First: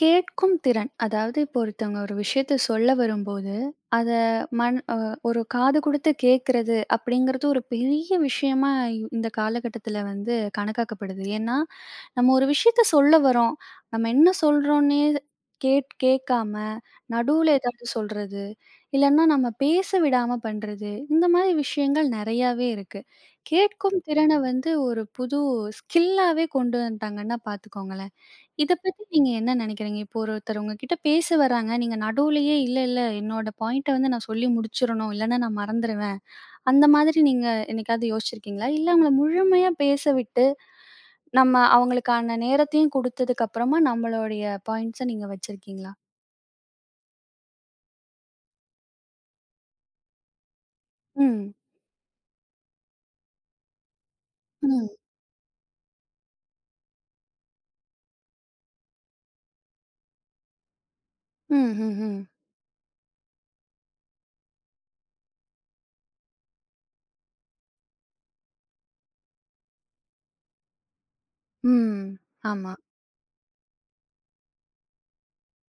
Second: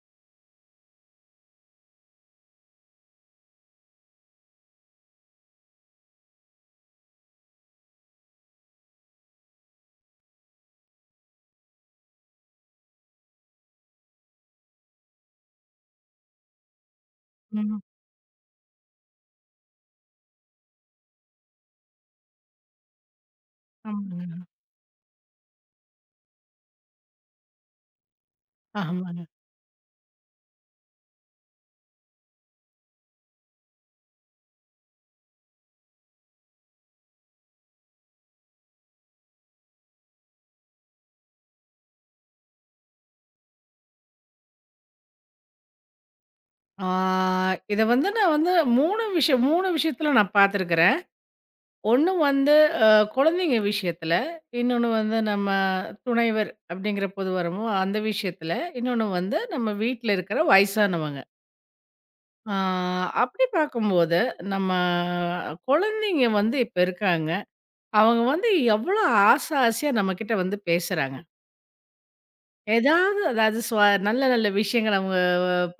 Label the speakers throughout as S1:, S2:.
S1: கேட்கும் திறன். அதாவது இப்போ ஒருத்தவங்க ஒரு விஷயத்த சொல்ல வரும்போது, அத மன் அ ஒரு காது குடுத்து கேட்கறது அப்படிங்கிறது ஒரு பெரிய விஷயமா இந்த காலகட்டத்தில வந்து கணக்காக்கப்படுது. ஏன்னா, நம்ம ஒரு விஷயத்த சொல்ல வரோம். நம்ம என்ன சொல்றோம்னே கேட்காம, நடுவுல
S2: ம்.
S1: ஏதாவது சொல்றது, இல்லன்னா நம்ம பேச விடாம பண்றது, இந்த மாதிரி விஷயங்கள் நெறையாவே இருக்கு. கேட்கும் திறன
S2: ஆமாங்க.
S1: வந்து ஒரு புது ஸ்கில்லாவே கொண்டு வந்துட்டாங்கன்னா பார்த்துக்கோங்களேன். இத பத்தி
S2: ஆமாங்க.
S1: நீங்க என்ன நினைக்கிறீங்க? இப்போ ஒருத்தர் உங்ககிட்ட பேச வராங்க. நீங்க நடுவுலயே இல்ல, இல்ல என்னோட பாயிண்ட்ட வந்து நான் சொல்லி முடிச்சிரணும். இல்லன்னா நான் மறந்துருவேன். அந்த மாதிரி நீங்க என்னைக்காவது யோசிச்சிருக்கீங்களா? இல்ல அவங்கள முழுமையா பேச விட்டு, நம்ம அவங்களுக்கான நேரத்தையும் குடுத்ததுக்கு அப்புறமா நம்மளுடைய பாயிண்ட்ஸ நீங்க வச்சிருக்கீங்களா?
S2: ஆ இத வந்து நான் வந்து 3 விஷயம் 3 விஷயத்துல நான் பார்த்துருக்கிறேன்.
S1: ம்.
S2: ஒண்ணு வந்து அ குழந்தைங்க விஷயத்துல,
S1: ம்.
S2: இன்னொன்னு வந்து நம்ம துணைவர் அப்படிங்கிற போது வரமோ அந்த விஷயத்துல, இன்னொன்னு வந்து நம்ம வீட்ல இருக்கிற வயசானவங்க.
S1: ம். ம். ம்.
S2: ஆ அப்படி பார்க்கும்போது, நம்ம குழந்தைங்க வந்து இப்ப இருக்காங்க. அவங்க வந்து எவ்வளோ ஆசை ஆசையா நம்மகிட்ட வந்து பேசுறாங்க.
S1: ம். ஆமா.
S2: ஏதாவது அதாவது நல்ல நல்ல விஷயங்கள் அவங்க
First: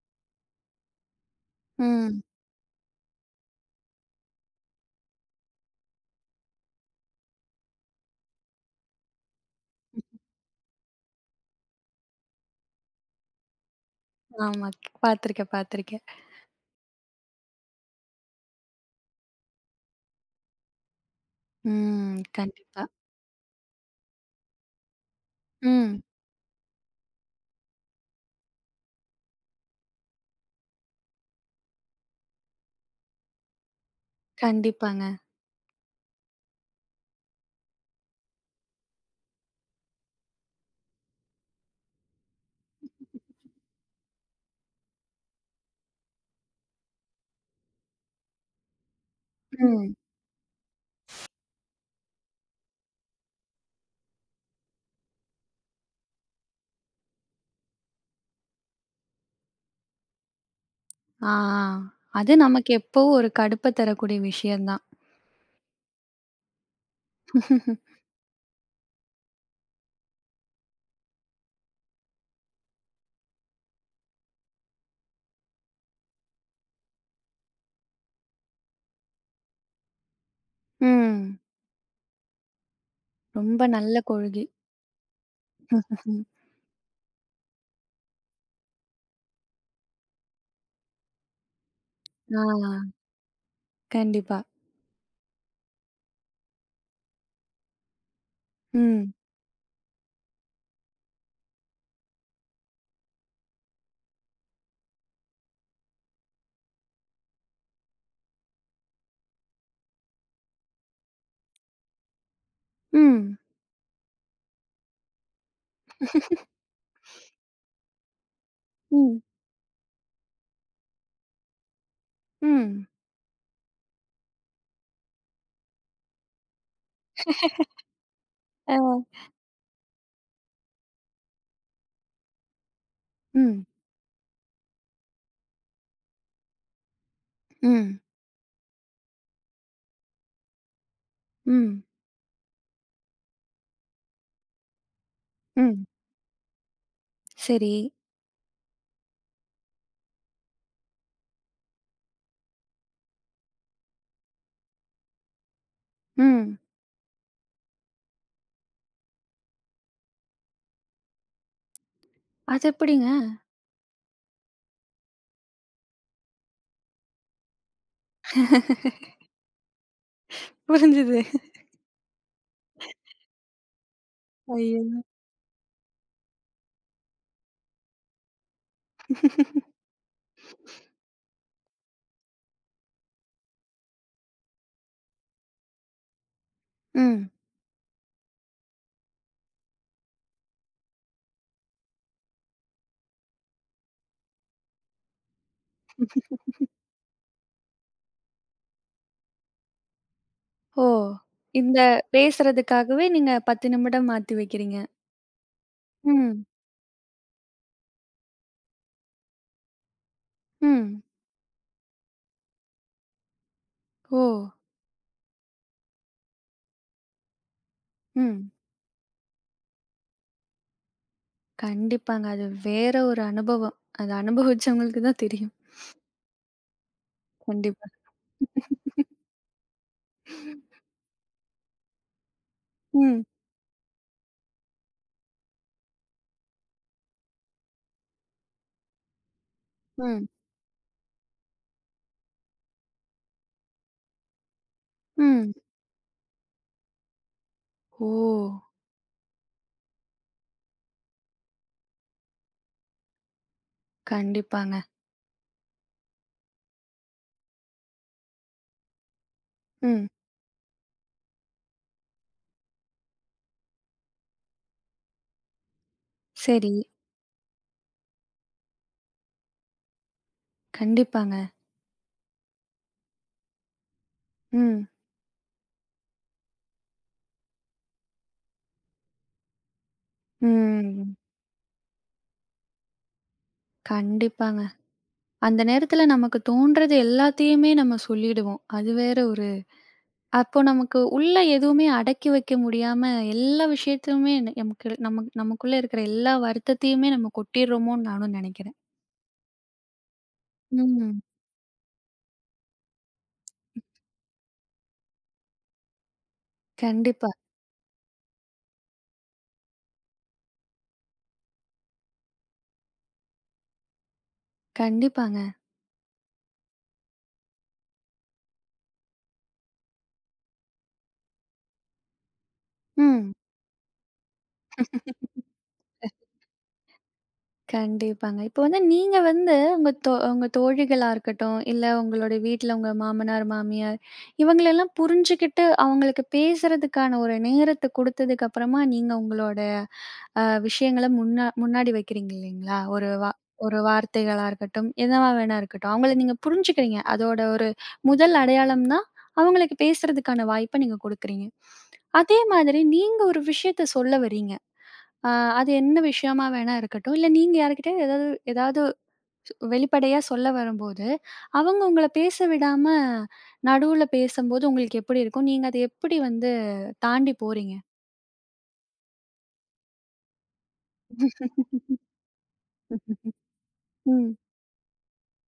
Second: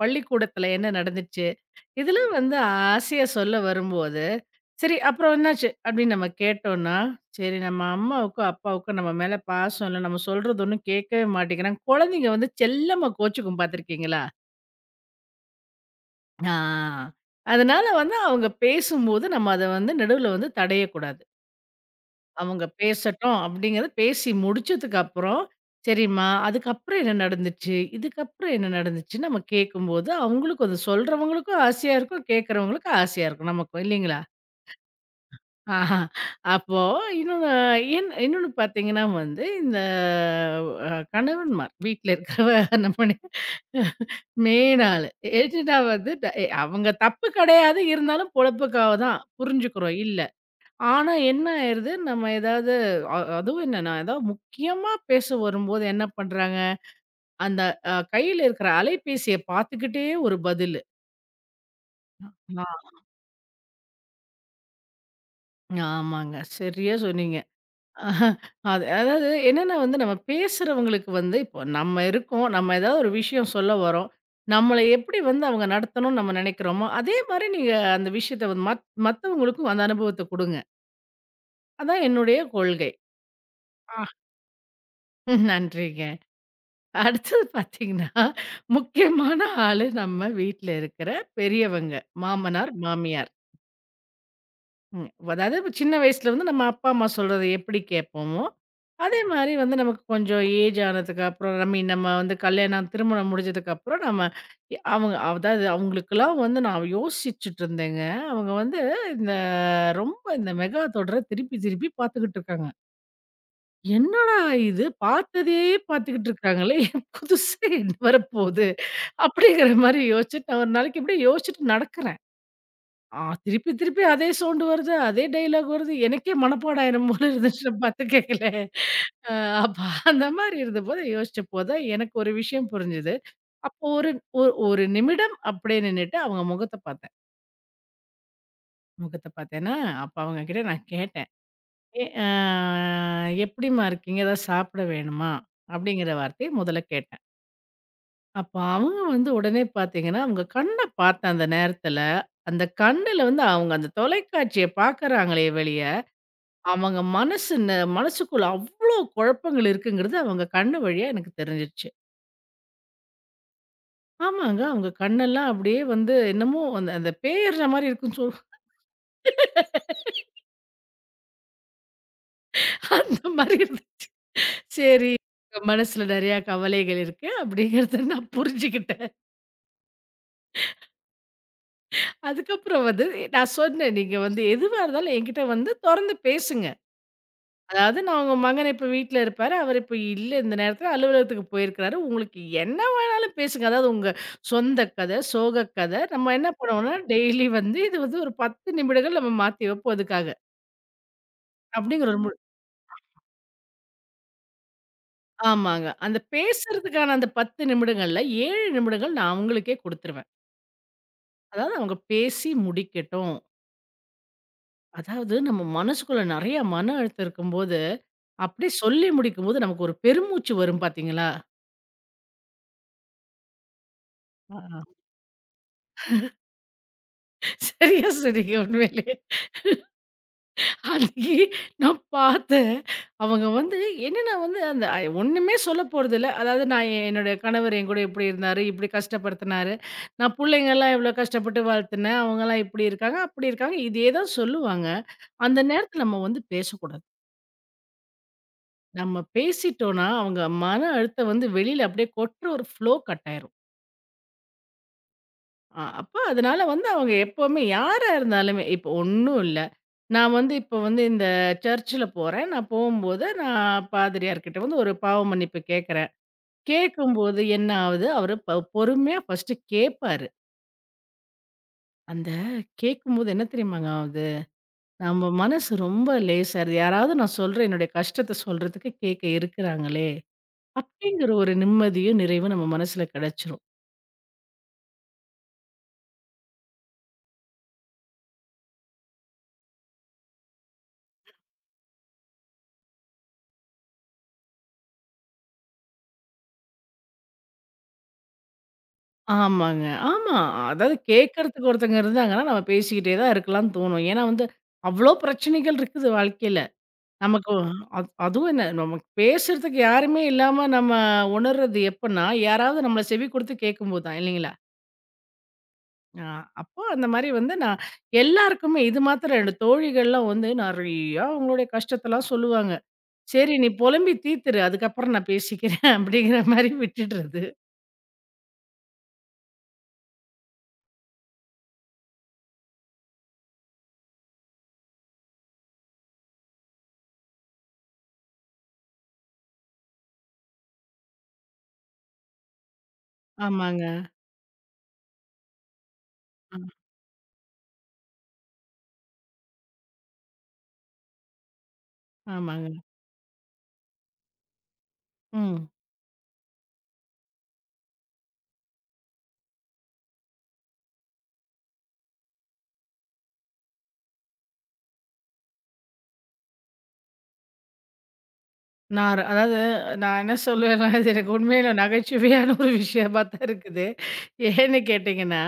S2: பள்ளிக்கூடத்துல என்ன நடந்துச்சு?
S1: ம்.
S2: இதெல்லாம் வந்து ஆசையா சொல்ல வரும்போது, சரி அப்புறம் என்னாச்சு? அப்படின்னு நம்ம கேட்டோம்ன்னா, சரி நம்ம அம்மாவுக்கும், அப்பாவுக்கும் நம்ம மேல பாசம் இல்ல. நம்ம சொல்றது ஒண்ணும் கேட்கவே மாட்டேங்கிறாங்க. குழந்தைங்க வந்து செல்லமா கோச்சுக்கும் பார்த்துருக்கீங்களா?
S1: ஆமா. பாத்துருக்கேன், பாத்துருக்கேன்.
S2: ஆ. அதனால வந்து அவங்க பேசும்போது நம்ம அத வந்து நடுவுல வந்து தடையக்கூடாது.
S1: ம்.
S2: அவங்க
S1: கண்டிப்பா.
S2: பேசட்டும் அப்படிங்கிறத பேசி முடிச்சதுக்கு அப்புறம்,
S1: ம்.
S2: சரிம்மா அதுக்கப்புறம் என்ன நடந்துச்சு? இதுக்கப்புறம் என்ன நடந்துச்சுன்னு நம்ம கேட்கும்போது, அவங்களுக்கும் அது சொல்றவங்களுக்கும் ஆசையா இருக்கும், கேட்கிறவங்களுக்கும் ஆசையா இருக்கும் நமக்கும் இல்லைங்களா?
S1: கண்டிப்பாங்க.
S2: ஆஹா. அப்போ இன்னொன்னு இன்னொன்னு பார்த்தீங்கன்னா வந்து, இந்த கணவன்மார் வீட்ல இருக்கிறவ நம்ம மெயின் ஆளு. ஏஜெண்டா வந்து ட எ அவங்க தப்பு கிடையாது. இருந்தாலும் பொழப்புக்காக தான்
S1: ம்.
S2: புரிஞ்சுக்கிறோம், இல்ல. ஆனா என்ன ஆயிருது, நம்ம ஏதாவது அதுவும் என்னன்னா, ஏதாவது முக்கியமா பேச வரும்போது என்ன பண்றாங்க, அந்த கையில இருக்கிற அலைபேசிய பார்த்துக்கிட்டே ஒரு பதிலு.
S1: ஆ, ஆ. அது
S2: ஆ.
S1: நமக்கு எப்பவும் ஒரு கடுப்ப தரக்கூடிய விஷயம் தான்.
S2: ஆமாங்க. சரியா சொன்னீங்க. அஹ, அது அதாவது என்னன்னா வந்து நம்ம பேசுறவங்களுக்கு வந்து இப்போ நம்ம இருக்கோம். நம்ம ஏதாவது ஒரு விஷயம் சொல்ல வரோம். நம்மள எப்படி வந்து அவங்க நடத்தணும்னு நம்ம நினைக்கிறோமோ, அதே மாரி நீங்க அந்த விஷயத்த வந்து மத்தவங்களுக்கும் அந்த அனுபவத்த குடுங்க.
S1: ம்.
S2: அதான் என்னுடைய கொள்கை.
S1: ரொம்ப நல்ல
S2: ஆ.
S1: கொள்கை.
S2: நன்றிங்க.
S1: ம்.
S2: அடுத்தது பார்த்தீங்கன்னா, முக்கியமான ஆளு நம்ம வீட்ல இருக்கிற பெரியவங்க. மாமனார்,
S1: ஆ
S2: மாமியார்.
S1: கண்டிப்பா.
S2: ம். அதாவது இப்ப சின்ன வயசுல வந்து நம்ம அப்பா, அம்மா சொல்றத எப்படி கேட்போமோ,
S1: ம்.
S2: அதே மாரி வந்து நமக்கு கொஞ்சம் ஏஜ் ஆனதுக்கு அப்புறம், ஐ மீன் நம்ம வந்து கல்யாணம் திருமணம் முடிஞ்சதுக்கப்புறம் நம்ம அவங்க அதாவது அவங்களுக்கெல்லாம் வந்து நான் யோசிச்சுட்டு இருந்தேங்க. அவங்க வந்து இந்த ரொம்ப இந்த மெகா தொடர திருப்பி திருப்பி பார்த்துக்கிட்டு இருக்காங்க.
S1: ம்.
S2: என்னடா இது பார்த்ததே பார்த்துக்கிட்டு இருக்காங்களே! புதுசா என்ன வரப்போது?
S1: ம்.
S2: அப்படிங்கிற மாரி யோசிச்சுட்டு நான் ஒரு நாளைக்கு இப்படியே யோசிச்சுட்டு நடக்கிறேன்.
S1: ம்.
S2: ஆ திருப்பி, திருப்பி அதே சவுண்ட் வருது. அதே டயலாக் வருது. எனக்கே மனப்பாடம் ஆயிரும் போல இருந்துச்சு நான் பாட்டு கேட்கல.
S1: அ.
S2: அ அப்ப அந்த மாரி இருந்தபோது யோசிச்சப்போ தான் எனக்கு ஒரு விஷயம் புரிஞ்சது.
S1: ம்.
S2: அப்போ ஒரு ஒ ஒரு நிமிடம் அப்படியே நின்னுட்டு அவங்க முகத்த பார்த்தேன்.
S1: ம்.
S2: முகத்த பார்த்தேன்னா, அப்ப அவங்க கிட்ட நான் கேட்டேன்.
S1: ம்.
S2: எ அ "எப்படிம்மா இருக்கீங்க? ஏதாவது சாப்பிட வேணுமா?"
S1: ம்.
S2: அப்படிங்கிற வார்த்தைய முதல்ல கேட்டேன்.
S1: சரி.
S2: அப்ப அவங்க வந்து உடனே பார்த்தீங்கன்னா, அவங்க கண்ண பார்த்தேன் அந்த நேரத்துல. அந்த கண்ணுல வந்து அவங்க அந்த தொலைக்காட்சிய பார்க்குறாங்களே வெளிய
S1: ம்.
S2: அவங்க மனசு மனசுக்குள்ள அவ்ளோ குழப்பங்கள் இருக்குங்கிறது அவங்க கண்ணு வழியா எனக்கு தெரிஞ்சிருச்சு.
S1: அது எப்படிங்க?
S2: ஆமாங்க. அவங்க கண்ணெல்லாம் அப்படியே வந்து என்னமோ அந்த அந்த பேயர்ற மாரி இருக்குன்னு சொல்லுவோம்.
S1: புரிஞ்சுது.
S2: அந்த மாரி இருந்துச்சு.
S1: ஐயோ!
S2: சரி. உங்க மனசுல நெறையா கவலைகள் இருக்கு அப்படிங்கிறத நான் புரிஞ்சுக்கிட்டேன். அதுக்கப்புறம் வந்து நான் சொன்னேன், நீங்க வந்து எதுவா இருந்தாலும் என்கிட்ட வந்து தொறந்து பேசுங்க.
S1: ம்.
S2: அதாவது நான் உங்க மகன் இப்ப வீட்ல இருப்பாரு. அவரு இப்ப இல்ல இந்த நேரத்துல அலுவலகத்துக்கு போயிருக்கிறாரு. உங்களுக்கு என்ன வேணாலும் பேசுங்க. அதாவது உங்க சொந்த கதை, சோக கதை. நம்ம என்ன பண்ணுவோம்னா, டெய்லி வந்து இது வந்து ஒரு 10 நிமிடங்கள் நம்ம மாத்தி வைப்போம் அதுக்காக.
S1: ஓ! இந்த
S2: அப்படிங்கிற ஒரு
S1: பேசுறதுக்காகவே நீங்க 10 நிமிடம் மாத்தி வைக்கிறீங்க.
S2: ஆமாங்க. அந்த
S1: ம்.
S2: பேசுறதுக்கான அந்த 10 நிமிடங்கள்ல 7 நிமிடங்கள் நான் அவங்களுக்கே குடுத்துருவேன்.
S1: ம்.
S2: அதாவது அவங்க பேசி முடிக்கட்டும்.
S1: ஓ!
S2: அதாவது நம்ம மனசுக்குள்ள நெறைய மன அழுத்தம் இருக்கும்போது,
S1: ம்.
S2: அப்படியே சொல்லி முடிக்கும்போது நமக்கு ஒரு பெருமூச்சு வரும் பாத்தீங்களா?
S1: கண்டிப்பாங்க. அது வேற ஒரு அனுபவம். அது
S2: ஆ.
S1: அனுபவிச்சவங்களுக்கு தான் தெரியும். கண்டிப்பா.
S2: சரியா சொன்னீங்க உண்மையிலே. அன்னைக்கு நான் பார்த்தேன்.
S1: ம்,
S2: அவங்க வந்து என்னன்னா வந்து அந்த ஒண்ணுமே சொல்ல போறதில்ல. அதாவது நான் என்னுடைய கணவர் என்கூட இப்படி இருந்தாரு, இப்படி கஷ்டப்படுத்தினாரு.
S1: ம்,
S2: நான் புள்ளைங்கலாம் எவ்வளோ கஷ்டப்பட்டு வளர்த்துனேன். அவங்கலாம் இப்படி இருக்காங்க, அப்படி இருக்காங்க. இதே தான் சொல்லுவாங்க.
S1: ம்.
S2: அந்த நேரத்தில நம்ம வந்து பேசக்கூடாது.
S1: ஓ!
S2: நம்ம பேசிட்டோம்னா, அவங்க மன அழுத்தம் வந்து வெளியில அப்படியே கொட்டுற ஒரு ஃப்ளோ கட் ஆயிரும்.
S1: கண்டிப்பாங்க.
S2: அப்ப அதனால வந்து அவங்க எப்பவுமே யாரா இருந்தாலுமே இப்போ ஒண்ணும் இல்ல.
S1: ம்.
S2: நான் வந்து இப்போ வந்து இந்த சர்ச்சுல போறேன். நான் போம்போது நான் பாதிரியார்கிட்ட வந்து ஒரு பாவ மன்னிப்பு கேட்கிறேன்.
S1: சரி.
S2: கேட்கும்போது என்ன ஆவுது, அவரு பொறுமையா ஃபர்ஸ்ட்டு கேட்பாரு.
S1: கண்டிப்பாங்க.
S2: அந்த கேட்கும்போது என்ன தெரியுமாங்க ஆவுது,
S1: ம்,
S2: நம்ம மனசு ரொம்ப லேசாயிருது. யாராவது நான் சொல்ற என்னுடைய கஷ்டத்த சொல்றதுக்கு கேட்க இருக்கிறாங்களே!
S1: ம்.
S2: அப்படிங்கிற ஒரு நிம்மதியும், நிறைவும் நம்ம மனசுல கிடைச்சிரும்.
S1: கண்டிப்பாங்க. அந்த நேரத்துல நமக்கு தோன்றது எல்லாத்தையுமே நம்ம சொல்லிடுவோம். அது வேற ஒரு அப்போ நமக்கு உள்ள எதுவுமே அடக்கி வைக்க முடியாம எல்லா விஷயத்தையுமே நமக்கு நமக்கு நமக்குள்ள இருக்கிற எல்லா வருத்தத்தையுமே நம்ம கொட்டிடுறோமோன்னு நானும் நெனைக்கிறேன்.
S2: ஆமாங்க. ஆமா. அதாவது
S1: ம்.
S2: கேட்கறதுக்கு ஒருத்தங்க இருந்தாங்கன்னா, நம்ம பேசிக்கிட்டே தான் இருக்கலாம்னு தோணும். ஏன்னா வந்து, அவ்ளோ பிரச்சனைகள் இருக்குது வாழ்க்கையில.
S1: கண்டிப்பா.
S2: நமக்கு அது அதுவும் என்ன நமக்கு பேசுறதுக்கு யாருமே இல்லாம நம்ம உணர்றது எப்பன்னா, யாராவது நம்மள செவி குடுத்து கேட்கும்போது தான் இல்லைங்களா?
S1: கண்டிப்பாங்க.
S2: அ அப்போ அந்த மாரி வந்து நான் எல்லாருக்குமே இது மாத்திரம் என்னோட தோழிகள்லாம் வந்து நெறையா அவங்களுடைய கஷ்டத்தலாம் சொல்லுவாங்க.
S1: ம்.
S2: சரி நீ புலம்பி தீத்துரு. அதுக்கப்புறம் நான் பேசிக்கிறேன் அப்படிங்கிற மாரி விட்டுடுறது.
S1: கண்டிப்பாங்க. இப்போ வந்து நீங்க வந்து உங்க தோழிகளா இருக்கட்டும், இல்ல உங்களோட வீட்ல உங்க மாமனார், மாமியார் இவங்களெல்லாம் புரிஞ்சுகிட்டு, அவங்களுக்கு பேசுறதுக்கான ஒரு நேரத்த குடுத்ததுக்கு அப்புறமா, நீங்க உங்களோட விஷயங்கள முன்னாடி வைக்கிறீங்க இல்லைங்களா? ஒரு
S2: ஆமாங்க.
S1: வார்த்தைகளா இருக்கட்டும், எதுவா வேணா இருக்கட்டும். அவங்கள நீங்க
S2: ஆ
S1: புரிஞ்சுக்கிறீங்க. அதோட ஒரு முதல் அடையாளம்னா, அவங்களுக்கு பேசுறதுக்கான வாய்ப்ப நீங்க குடுக்குறீங்க. அதே
S2: ஆமாங்க.
S1: மாதிரி நீங்க ஒரு விஷயத்த சொல்ல வரீங்க. ஆ
S2: ம்.
S1: அது என்ன விஷயமா வேணா இருக்கட்டும். இல்ல நீங்க யார்கிட்டயாவது ஏதாவது ஏதாவது வெளிப்படையா சொல்ல வரும்போது, அவங்க உங்கள பேச விடாம நடுவுல பேசம்போது உங்களுக்கு எப்படி இருக்கும்? நீங்க அத எப்படி வந்து தாண்டி போறீங்க?
S2: நான் அதாவது நான் என்ன சொல்லுவேன்னா, இது எனக்கு உண்மையில நகைச்சுவையான ஒரு விஷயமா தான் இருக்குது.
S1: ம்.
S2: ஏன்னு கேட்டீங்கன்னா,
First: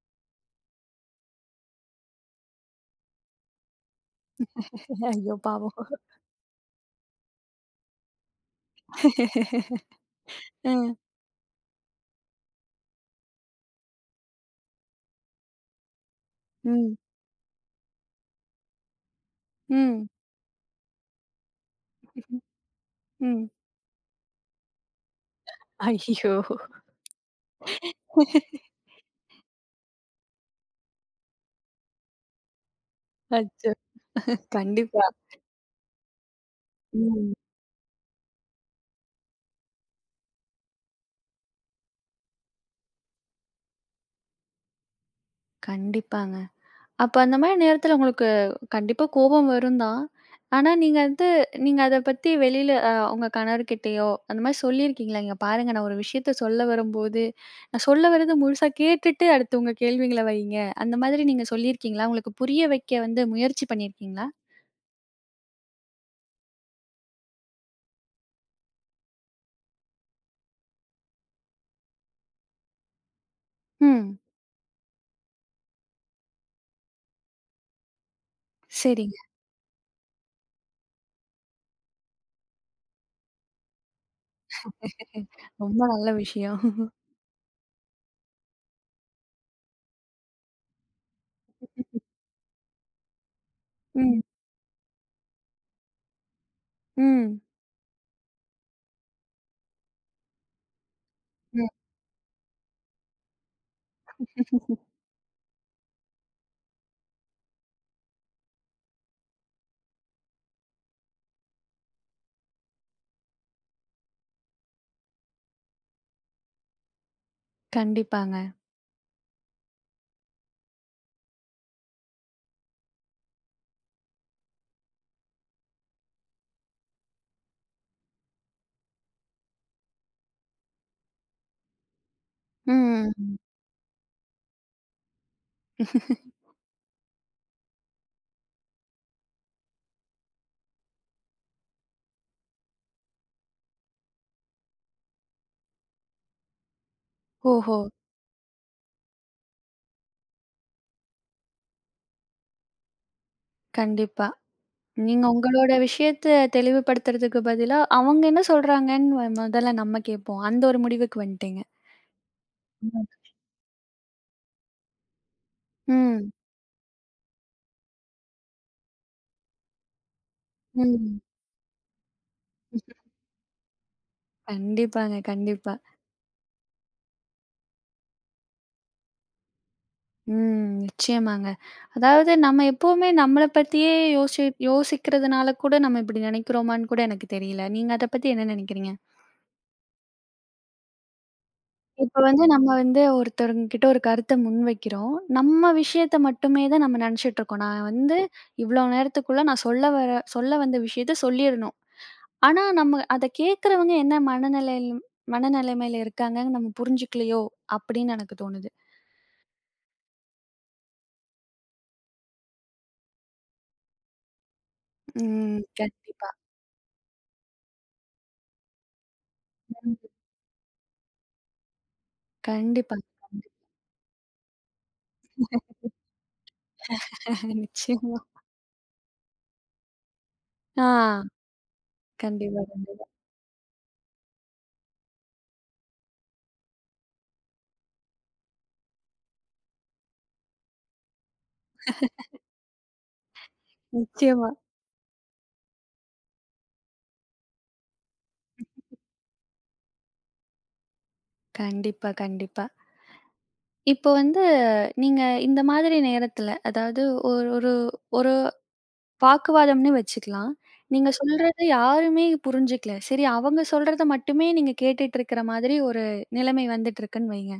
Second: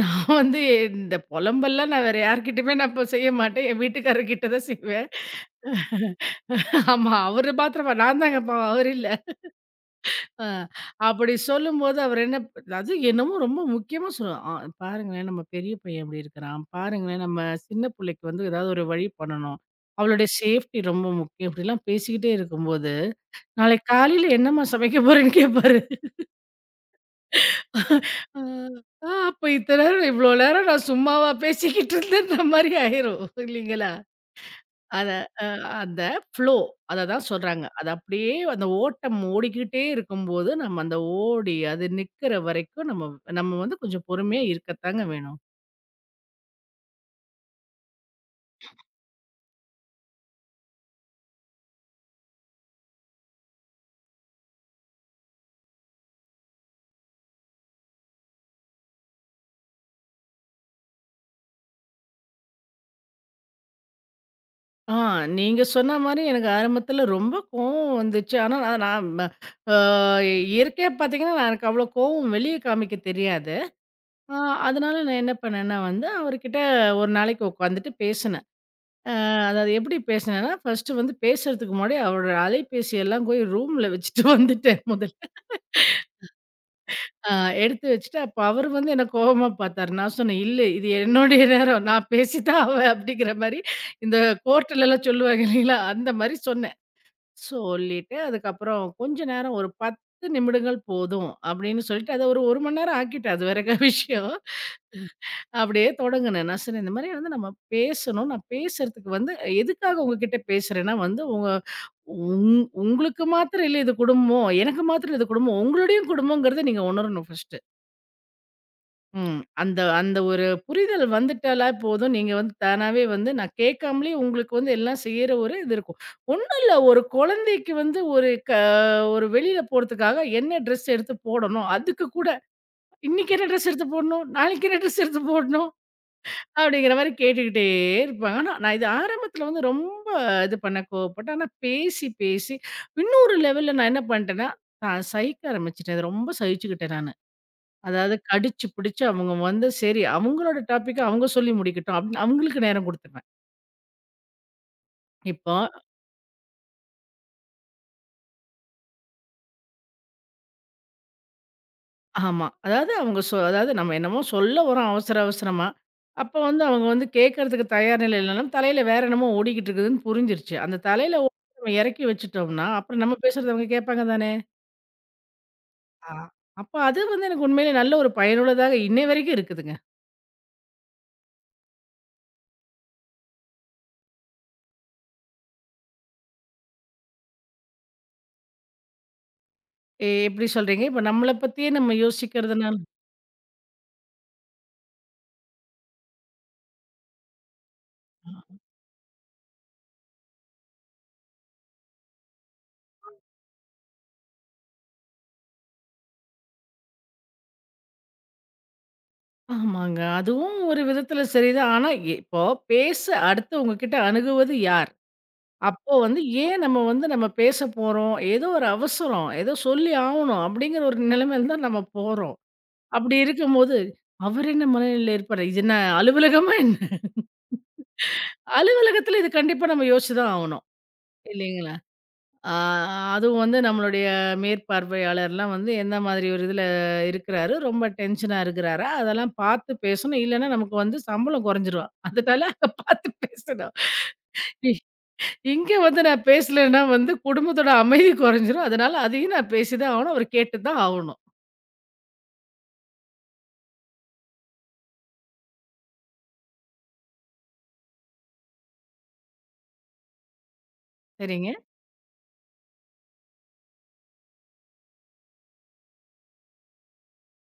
S2: நான் வந்து இந்த புலம்பல்லாம் நான் வேற யார்கிட்டயுமே நான் இப்ப செய்ய மாட்டேன். என் வீட்டுக்காரர்கிட்ட தான் செய்வேன்.
S1: ஐயோ பாவம்!
S2: ஆமா, அவரு மாத்திரமா நான் தாங்க பாவம் அவரு இல்ல. அ
S1: அ.
S2: அப்படி சொல்லும்போது அவர் என்ன அது என்னமோ ரொம்ப முக்கியமா சொல்லுவார். "ஆ பாருங்களேன் நம்ம பெரிய பையன் இப்படி இருக்கிறான்.
S1: ம்.
S2: பாருங்களேன் நம்ம சின்ன புள்ளைக்கு வந்து ஏதாவது ஒரு வழி பண்ணணும்.
S1: ம்.
S2: அவளுடைய சேஃப்டி ரொம்ப முக்கியம்." இப்படிலாம் பேசிக்கிட்டே இருக்கும்போது,
S1: ம்.
S2: நாளைக்கு காலையில என்னம்மா சமைக்க போறேன்னு கேட்பாரு.
S1: ஐயோ!
S2: ஆ, ஆ, அப்ப இத்தன நேரம் இவ்ளோ நேரம் நான் சும்மாவா பேசிக்கிட்டு இருந்தேன்ற மாரி ஆயிரும்
S1: அச்சோ!
S2: இல்லைங்களா?
S1: கண்டிப்பா.
S2: அத அ அந்த ஃப்ளோ அத தான்
S1: ம்.
S2: சொல்றாங்க. அது அப்படியே அந்த ஓட்டம் ஓடிக்கிட்டே இருக்கும்போது, நம்ம அந்த ஓடி அது நிக்கிற வரைக்கும் நம்ம நம்ம வந்து கொஞ்சம் பொறுமையா இருக்கத்தாங்க வேணும்.
S1: கண்டிப்பாங்க. அப்ப அந்த மாரி நேரத்துல உங்களுக்கு கண்டிப்பா கோபம் வரும் தான். ஆனா நீங்க வந்து நீங்க அத பத்தி வெளியில உங்க கணவர்கிட்டயோ, அந்த மாரி சொல்லியிருக்கீங்களா? "இங்க பாருங்க நான் ஒரு விஷயத்த சொல்ல வரும்போது, நான் சொல்ல வர்றது முழுசா கேட்டுட்டு அடுத்து உங்க கேள்விங்கள வையுங்க." அந்த மாதிரி நீங்க சொல்லியிருக்கீங்களா? உங்களுக்கு புரிய வைக்க வந்து முயற்சி பண்ணியிருக்கீங்களா?
S2: ஆ நீங்க சொன்ன மாரி எனக்கு ஆரம்பத்துல ரொம்ப கோவம் வந்துச்சு. ஆனா நான் நான் ம அ இயற்கையா பார்த்தீங்கன்னா, நான் எனக்கு அவ்வளோ கோவம் வெளிய காமிக்க தெரியாது.
S1: ம்.
S2: ஆ அதனால நான் என்ன பண்ணேன்னா வந்து, அவர்கிட்ட ஒரு நாளைக்கு உட்காந்துட்டு பேசினேன்.
S1: சரிங்க.
S2: அதாவது எப்படி பேசினேன்னா, ஃபர்ஸ்ட்டு வந்து பேசுறதுக்கு முன்னாடி அவரோட அலைபேசி எல்லாம் போய் ரூம்ல வச்சுட்டு வந்துட்டேன் முதல்ல.
S1: ரொம்ப நல்ல விஷயம்.
S2: அ எடுத்து வச்சுட்டு அப்ப அவரு வந்து என்ன கோவமா பார்த்தாரு. நான் சொன்னேன், "இல்ல இது என்னுடைய நேரம். நான் பேசி தான் ஆவேன்." அப்படிங்கிற மாரி இந்த
S1: ம்.
S2: கோர்ட்லலாம் சொல்லுவாங்க இல்லைங்களா? அந்த மாரி சொன்னேன்.
S1: ம்.
S2: சொல்லிட்டு அதுக்கப்புறம் கொஞ்ச நேரம் ஒரு 10 நிமிடங்கள் போதும்
S1: ம்.
S2: அப்படின்னு சொல்லிட்டு, அத ஒரு 1 மணி நேரம் ஆக்கிட்டேன். அது வேற விஷயம். அப்படியே தொடங்குனேன். நான் சொன்னேன், இந்த மாரி வந்து நம்ம பேசணும். நான் பேசுறதுக்கு வந்து எதுக்காக உங்ககிட்ட பேசுறேன்னா வந்து, உங்க உங்களுக்கு மாத்திரம் இல்ல இது குடும்பம். எனக்கு மாத்திரம் இது குடும்பம். உங்களுடையும் குடும்பம்ங்கிறத நீங்க உணரணும் ஃபர்ஸ்ட்டு.
S1: கண்டிப்பாங்க.
S2: ம். அந்த அந்த ஒரு புரிதல் வந்துட்டாலே போதும். நீங்க வந்து தானாவே வந்து நான் கேட்காமலே உங்களுக்கு வந்து எல்லாம் செய்யற ஒரு இது இருக்கும். ஒண்ணும் இல்ல ஒரு குழந்தைக்கு வந்து ஒரு வெளியில போறதுக்காக என்ன ட்ரெஸ் எடுத்து போடணும். அதுக்கு கூட
S1: ம்.
S2: இன்னைக்கு
S1: ம்.
S2: என்ன ட்ரெஸ் எடுத்து போடணும், நாளைக்கு என்ன ட்ரெஸ் எடுத்து போடணும். அப்படிங்கிற மாரி கேட்டுக்கிட்டே இருப்பாங்க. ஆனா, நான் இது ஆரம்பத்துல வந்து ரொம்ப இது பண்ண கோவப்பட்டேன். ஆனா பேசி, பேசி இன்னொரு லெவல்ல நான் என்ன பண்ணிட்டேன்னா, நான் சகிக்க ஆரம்பிச்சுட்டேன். இத ரொம்ப சகிச்சுக்கிட்டேன் நானு.
S1: ஓஹோ!
S2: அதாவது கடிச்சு பிடிச்சு அவங்க வந்து சரி அவங்களோட டாபிக்க அவங்க சொல்லி முடிக்கட்டும் அப்படின்னு அவங்களுக்கு நேரம் குடுத்துருவேன்.
S1: கண்டிப்பா. நீங்க
S2: இப்போ
S1: உங்களோட விஷயத்த தெளிவுபடுத்துறதுக்கு பதிலா, அவங்க என்ன சொல்றாங்கன்னு முதல்ல நம்ம கேட்போம். அந்த ஒரு முடிவுக்கு வந்துட்டீங்க.
S2: ஆமா. அதாவது
S1: ம்.
S2: அவங்க அதாவது நம்ம என்னமோ சொல்ல வரோம் அவசர அவசரமா.
S1: ம்.
S2: அப்ப வந்து அவங்க வந்து கேட்கறதுக்கு தயார் நிலையில இல்லனாலும் தலையில வேற என்னமோ ஓடிக்கிட்டு இருக்குதுன்னு புரிஞ்சிருச்சு. அந்த
S1: ம்.
S2: தலையில ஓடி நம்ம இறக்கி வச்சுட்டோம்னா, அப்புறம் நம்ம பேசுறத அவங்க கேட்பாங்க தானே!
S1: கண்டிப்பாங்க, கண்டிப்பா.
S2: ஆ. அப்ப அது வந்து எனக்கு உண்மையிலே நல்ல ஒரு பயனுள்ளதாக இன்னை வரைக்கும் இருக்குதுங்க.
S1: ம். நிச்சயமாங்க. அதாவது நம்ம எப்பவுமே நம்மள பத்தியே யோசி யோசிக்கிறதுனால கூட நம்ம இப்படி நினைக்கிறோமான்னு கூட எனக்கு தெரியல. நீங்க அத பத்தி என்ன நினைக்கிறீங்க?
S2: எப்படி சொல்றீங்க? இப்ப நம்மள பத்தியே நம்ம
S1: இப்ப வந்து நம்ம
S2: யோசிக்கிறதுனால
S1: வந்து ஒருத்தவங்க கிட்ட ஒரு கருத்த முன்வைக்கிறோம். நம்ம விஷயத்த மட்டுமே தான் நம்ம நினைச்சிட்டு இருக்கோம். நான் வந்து இவ்வளோ நேரத்துக்குள்ள நான் சொல்ல வந்த விஷயத்த சொல்லிறணும். ஆனா, நம்ம அத கேட்கிறவங்க என்ன மனநிலைமையில இருக்காங்கன்னு நம்ம புரிஞ்சுக்கலையோ! அப்படின்னு எனக்கு தோணுது.
S2: ஆமாங்க. அதுவும் ஒரு விதத்துல சரிதான். ஆனா, இப்போ பேச அடுத்தவங்க கிட்ட அணுகுவது யார்?
S1: ம்.
S2: அப்போ வந்து
S1: கண்டிப்பா.
S2: ஏன் நம்ம வந்து நம்ம பேச போறோம்? ஏதோ ஒரு அவசரம், ஏதோ சொல்லி
S1: ம்.
S2: ஆவணும் அப்படிங்கிற ஒரு நிலைமையில தான் நம்ம போறோம்.
S1: கண்டிப்பா.
S2: அப்படி
S1: கண்டிப்பா.
S2: இருக்கும்போது, அவர் என்ன மனநிலையில இருப்பாரு? இது என்ன அலுவலகமா என்ன?
S1: நிச்சயமா.
S2: அலுவலகத்துல இது கண்டிப்பா நம்ம யோசிச்சு தான் ஆவணும்.
S1: ஆ.
S2: இல்லைங்களா? ஆ
S1: கண்டிப்பா, கண்டிப்பா.
S2: அதுவும் வந்து நம்மளுடைய மேற்பார்வையாளர்லாம் வந்து எந்த மாதிரி ஒரு இதுல இருக்கிறாரு, ரொம்ப டென்ஷனா இருக்கிறாரா, அதெல்லாம் பார்த்து பேசணும். இல்லன்னா நமக்கு வந்து சம்பளம் குறைஞ்சிரும். அதனால அத பார்த்து பேசணும்.
S1: நிச்சயமா.
S2: இ இங்க வந்து நான் பேசலன்னா வந்து குடும்பத்தோட அமைதி குறைஞ்சிரும். அதனால அதையும் நான் பேசி தான் ஆவணும். அவரு கேட்டு தான் ஆவணும்.
S1: கண்டிப்பா, கண்டிப்பா. இப்போ வந்து நீங்க இந்த மாதிரி நேரத்துல, அதாவது ஒரு ஒரு ஒரு வாக்குவாதம்னு வச்சுக்கலாம். நீங்க
S2: சரிங்க,
S1: சொல்றத யாருமே புரிஞ்சுக்கல. சரி அவங்க சொல்றத மட்டுமே நீங்க கேட்டுட்டு இருக்கிற மாதிரி ஒரு நிலைமை வந்துட்டு இருக்குன்னு வைங்க.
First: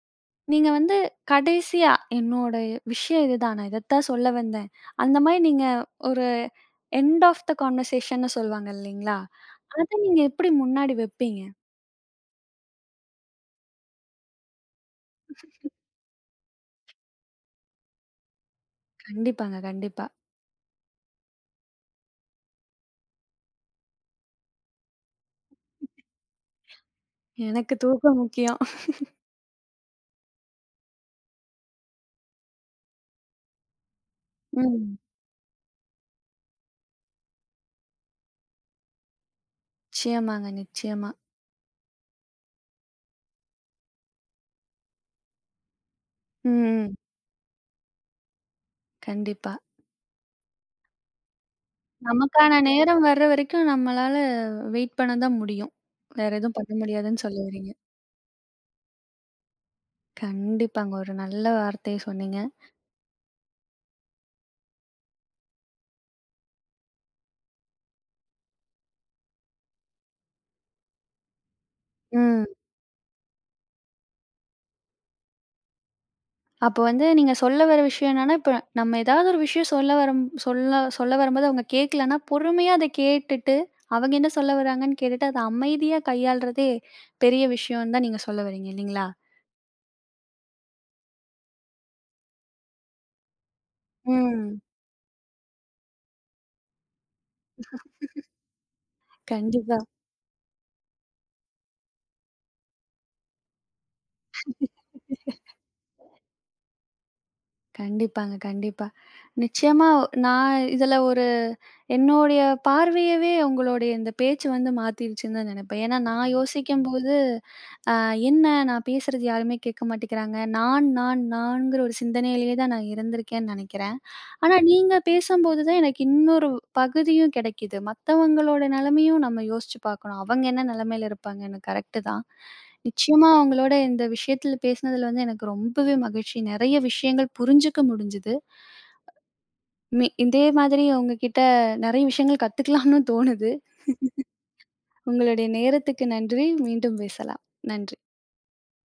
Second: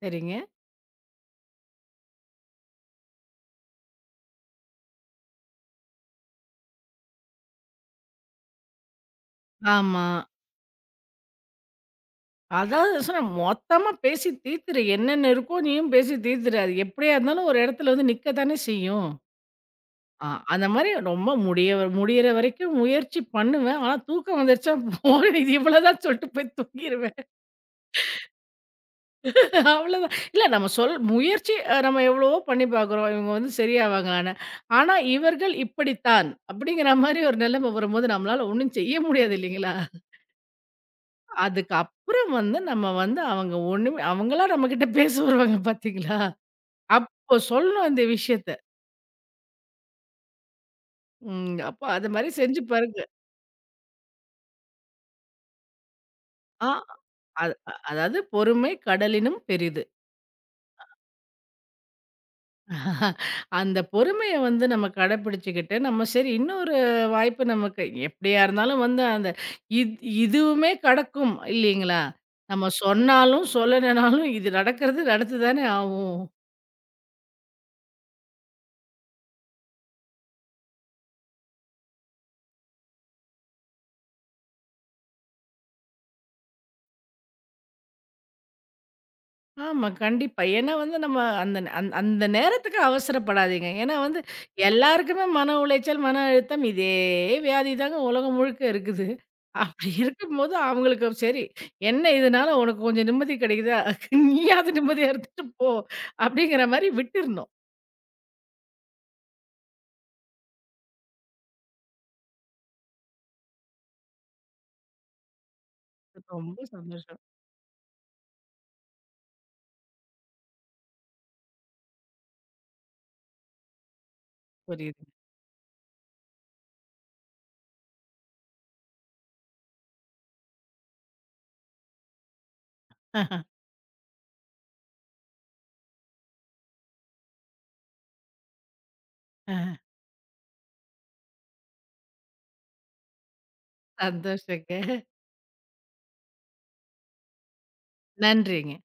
S2: சரிங்க.
S1: நீங்க வந்து கடைசியா என்னோட விஷயம் இதுதான். நான் இதத்தான் சொல்ல வந்தேன். அந்த மாரி நீங்க ஒரு எண்ட் ஆஃப் த கான்வர்சேஷன்னு சொல்லுவாங்க இல்லீங்களா? அத
S2: ஆமா.
S1: நீங்க எப்படி முன்னாடி வைப்பீங்க?
S2: அதாவது சொன்னேன் மொத்தமா பேசி தீர்த்துரு. என்னென்ன இருக்கோ நீயும் பேசி தீர்த்துரு. அது எப்படியா இருந்தாலும் ஒரு இடத்துல வந்து நிக்க தானே செய்யும்.
S1: கண்டிப்பாங்க, கண்டிப்பா.
S2: ஆ, அந்த மாரி ரொம்ப முடியிற வரைக்கும் முயற்சி பண்ணுவேன். ஆனா தூக்கம் வந்துருச்சா போதும் இது இவ்வளோதான் சொல்ட்டு போய் தூங்கிருவேன்.
S1: எனக்கு தூக்கம் முக்கியம்.
S2: அவ்வளோதான். இல்ல நம்ம முயற்சி நம்ம எவ்வளவோ பண்ணி பார்க்குறோம். இவங்க வந்து சரியாவாங்களான்னு.
S1: ம்.
S2: ஆனா இவர்கள் இப்படித்தான் அப்படிங்கிற மாரி ஒரு நிலைமை வரும்போது நம்மளால ஒண்ணும் செய்ய முடியாது இல்லைங்களா?
S1: நிச்சயமாங்க, நிச்சயமா.
S2: அதுக்கப்புறம் வந்து நம்ம வந்து அவங்க ஒண்ணுமே அவங்களா நம்மகிட்ட பேச வருவாங்க பார்த்தீங்களா?
S1: ம்.
S2: அப்போ சொல்லணும் இந்த விஷயத்த.
S1: கண்டிப்பா.
S2: ம். அப்போ அது மாரி
S1: நமக்கான
S2: செஞ்சு பாருங்க.
S1: நேரம் வர்ற வரைக்கும் நம்மளால வெயிட் பண்ண தான் முடியும். வேற எதுவும்
S2: ஆ
S1: பண்ண முடியாதுன்னு சொல்ல
S2: அது
S1: வர்றீங்க.
S2: அதாவது பொறுமை கடலினும் பெரிது.
S1: கண்டிப்பாங்க. ஒரு நல்ல வார்த்தைய சொன்னீங்க.
S2: அந்த பொறுமைய வந்து நம்ம கடைப்பிடிச்சுக்கிட்டு, நம்ம சரி இன்னொரு வாய்ப்பு நமக்கு எப்படியா இருந்தாலும் வந்து அந்த இத் இதுவுமே கடக்கும் இல்லைங்களா?
S1: ம்.
S2: நம்ம சொன்னாலும், சொல்லலனாலும் இது நடக்கிறது நடத்து தானே ஆகும்.
S1: அப்போ வந்து நீங்க சொல்ல வர விஷயம் என்னன்னா, இப்ப நம்ம ஏதாவது ஒரு விஷயம் சொல்ல வரும்போது அவங்க கேட்கலன்னா, பொறுமையா அத கேட்டுட்டு, அவங்க என்ன சொல்ல வராங்கன்னு கேட்டுட்டு, அத அமைதியா கையாள்றதே பெரிய விஷயம்னு தான் நீங்க சொல்ல வரீங்க இல்லைங்களா?
S2: ஆமா. கண்டிப்பா. ஏன்னா வந்து நம்ம அந்த அந்த நேரத்துக்கு அவசரப்படாதீங்க. ஏன்னா வந்து
S1: ம்.
S2: எல்லாருக்குமே மன உளைச்சல், மன அழுத்தம் இதே வியாதி தாங்க உலகம் முழுக்க இருக்குது.
S1: கண்டிப்பா.
S2: அப்படி இருக்கும்போது அவங்களுக்கு சரி என்ன இதனால உனக்கு கொஞ்சம் நிம்மதி கிடைக்குதா? நீயாவது நிம்மதியா இருந்துட்டு போ. அப்படிங்கிற மாரி விட்டுறணும்.
S1: கண்டிப்பாங்க, கண்டிப்பா. நிச்சயமா நான் இதுல ஒரு என்னுடைய பார்வையவே உங்களுடைய இந்த பேச்சு வந்து மாத்திருச்சுன்னு தான் நெனைப்பேன். ஏன்னா நான்
S2: ரொம்ப
S1: யோசிக்கும்போது
S2: சந்தோஷம்.
S1: அ என்ன நான் பேசுறது யாருமே கேட்க மாட்டேங்கிறாங்க. நான், நான், நான்ங்கிற ஒரு சிந்தனையிலேயே தான் நான் இருந்திருக்கேன்னு நெனைக்கிறேன். ஆனா நீங்க
S2: புரியுது.
S1: பேசம்போது தான் எனக்கு இன்னொரு பகுதியும் கெடைக்குது. மத்தவங்களோட நெலைமையும் நம்ம யோசிச்சு பார்க்கணும். அவங்க என்ன நெலைமையில இருப்பாங்கன்னு. கரெக்ட்டு தான். நிச்சயமா
S2: ஆஹா,
S1: உங்களோட இந்த விஷயத்துல பேசினதுல வந்து எனக்கு ரொம்பவே மகிழ்ச்சி. நெறைய விஷயங்கள் புரிஞ்சுக்க முடிஞ்சுது.
S2: ஆஹா.
S1: இதே மாதிரி உங்ககிட்ட நெறைய விஷயங்கள் கத்துக்கலாம்னு தோணுது.
S2: சந்தோஷங்க.
S1: உங்களுடைய நேரத்துக்கு நன்றி. மீண்டும் பேசலாம். நன்றி.
S2: நன்றிங்க.